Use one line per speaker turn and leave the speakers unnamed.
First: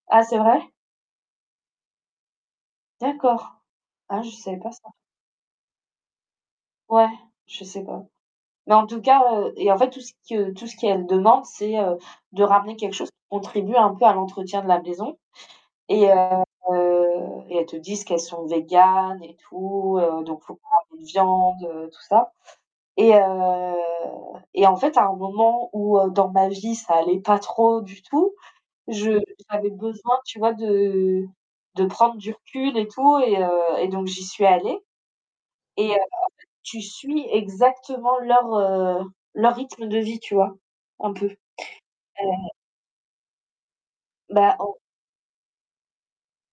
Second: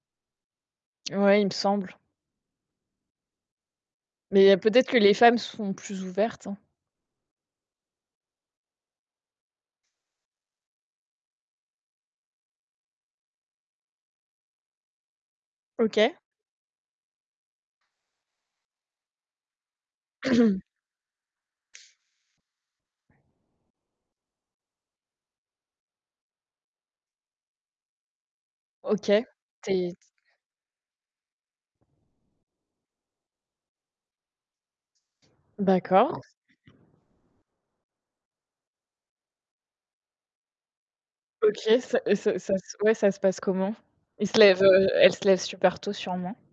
Ah! c'est vrai?
Ouais, il me semble.
D'accord. Ah, je
Mais
savais pas
peut-être
ça.
que les femmes sont plus ouvertes, hein?
Ouais, je sais pas mais en tout cas, heu et en fait, tout ce que tout ce qu'elles demandent, c'est, heu, de ramener quelque chose qui contribue un peu à l'entretien de la maison et
OK.
heu et elles te disent qu'elles sont végans et tout, heu, donc il faut pas ramener de viande, tout ça et heu et en fait, à un moment où, heu, dans ma vie ça allait pas trop du tout,
OK,
je j'avais
tu es t
besoin, tu vois, de de prendre du recul et tout et heu et donc, j'y suis allée et heu, en fait,
D'accord.
tu suis exactement leur, heu, leur rythme de vie, tu vois? Un peu, et
OK, ça et ça ça ouais, ça se passe comment? Il se
Bah
lève,
en
heu, elle se lève super tôt sûrement?